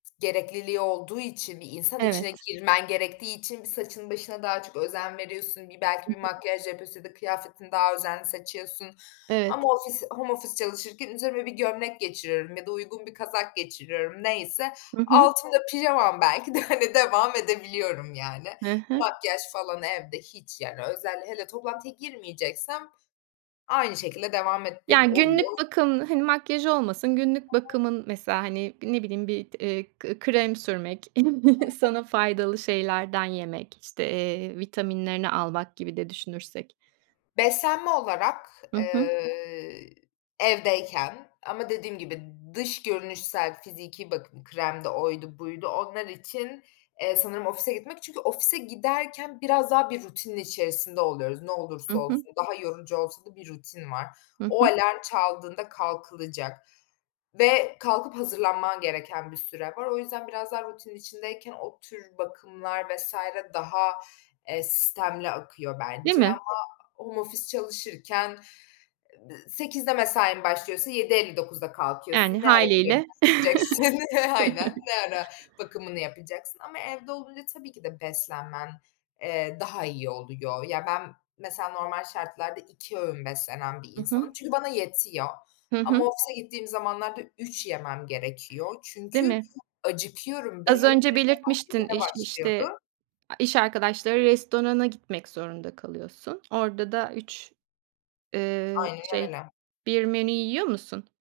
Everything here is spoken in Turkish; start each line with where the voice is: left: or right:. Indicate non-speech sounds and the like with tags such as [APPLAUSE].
left: Gerekliliği olduğu için, bir insan içine
right: Evet.
left: girmen gerektiği için, bir, saçına başına daha çok özen veriyorsun, bir, belki
right: Hı
left: bir
right: hı.
left: makyaj yapıyorsun ya da kıyafetini daha özenli seçiyorsun
right: Evet.
left: ama ofis home office çalışırken üzerime bir gömlek geçiriyorum ya da uygun bir kazak geçiriyorum neyse.
right: Hı hı.
left: Altımda pijamam belki de, hani, devam edebiliyorum yani.
right: Hı hı.
left: Makyaj falan evde hiç, yani, özel hele toplantıya girmeyeceksem aynı şekilde devam ettiğim
right: Ya,
left: oluyor.
right: günlük bakım, hani, makyaj olmasın, günlük
left: [UNINTELLIGIBLE]
right: bakımın mesela, hani, ne bileyim, bir, eee, eee, krem sürmek, [CHUCKLES]
left: [UNINTELLIGIBLE]
right: sana faydalı şeylerden yemek, işte, eee, vitaminlerini almak gibi de düşünürsek.
left: Beslenme olarak,
right: Hı hı.
left: eee, evdeyken ama dediğim gibi, dış görünüşsel, fiziki bakım kremdi oydu buydu, onlar için, eee, sanırım ofise gitmek. Çünkü ofise giderken biraz daha bir rutinin içerisinde oluyoruz, ne
right: Hı
left: olursa
right: hı.
left: olsun. Daha yorucu olsa da bir rutin var.
right: Hı
left: O
right: hı.
left: alarm çaldığında kalkılacak ve kalkıp hazırlanman gereken bir süre var. O yüzden biraz daha rutinin içindeyken o tür bakımlar vs. daha, eee, sistemli akıyor
right: Değil
left: bence
right: mi?
left: ama home ofis çalışırken, ııı, 8:00'de mesain başlıyorsa 7:59'da kalkıyorsun.
right: Yani,
left: Ne ara
right: hâliyle.
left: [UNINTELLIGIBLE] [CHUCKLES] Aynen,
right: [CHUCKLES]
left: ne ara bakımını yapacaksın ama evde olunca tabii ki de beslenmen, eee, daha iyi oluyor. Ya, ben, mesela normal şartlarda 2 öğün beslenen bir
right: Hı hı.
left: insanım. Çünkü bana yetiyor
right: Hı
left: ama
right: hı.
left: ofise gittiğim zamanlarda 3 yemem gerekiyor
right: Değil
left: çünkü
right: mi?
left: acıkıyorum. Be
right: Az
left: [UNINTELLIGIBLE] saat
right: önce belirtmiştin
left: 07:00'de
right: iş işte,
left: başlıyordu.
right: a iş arkadaşları restorana gitmek zorunda kalıyorsun. Orada da 3, eee,
left: Aynen
right: şey,
left: öyle.
right: 1 menü yiyor musun?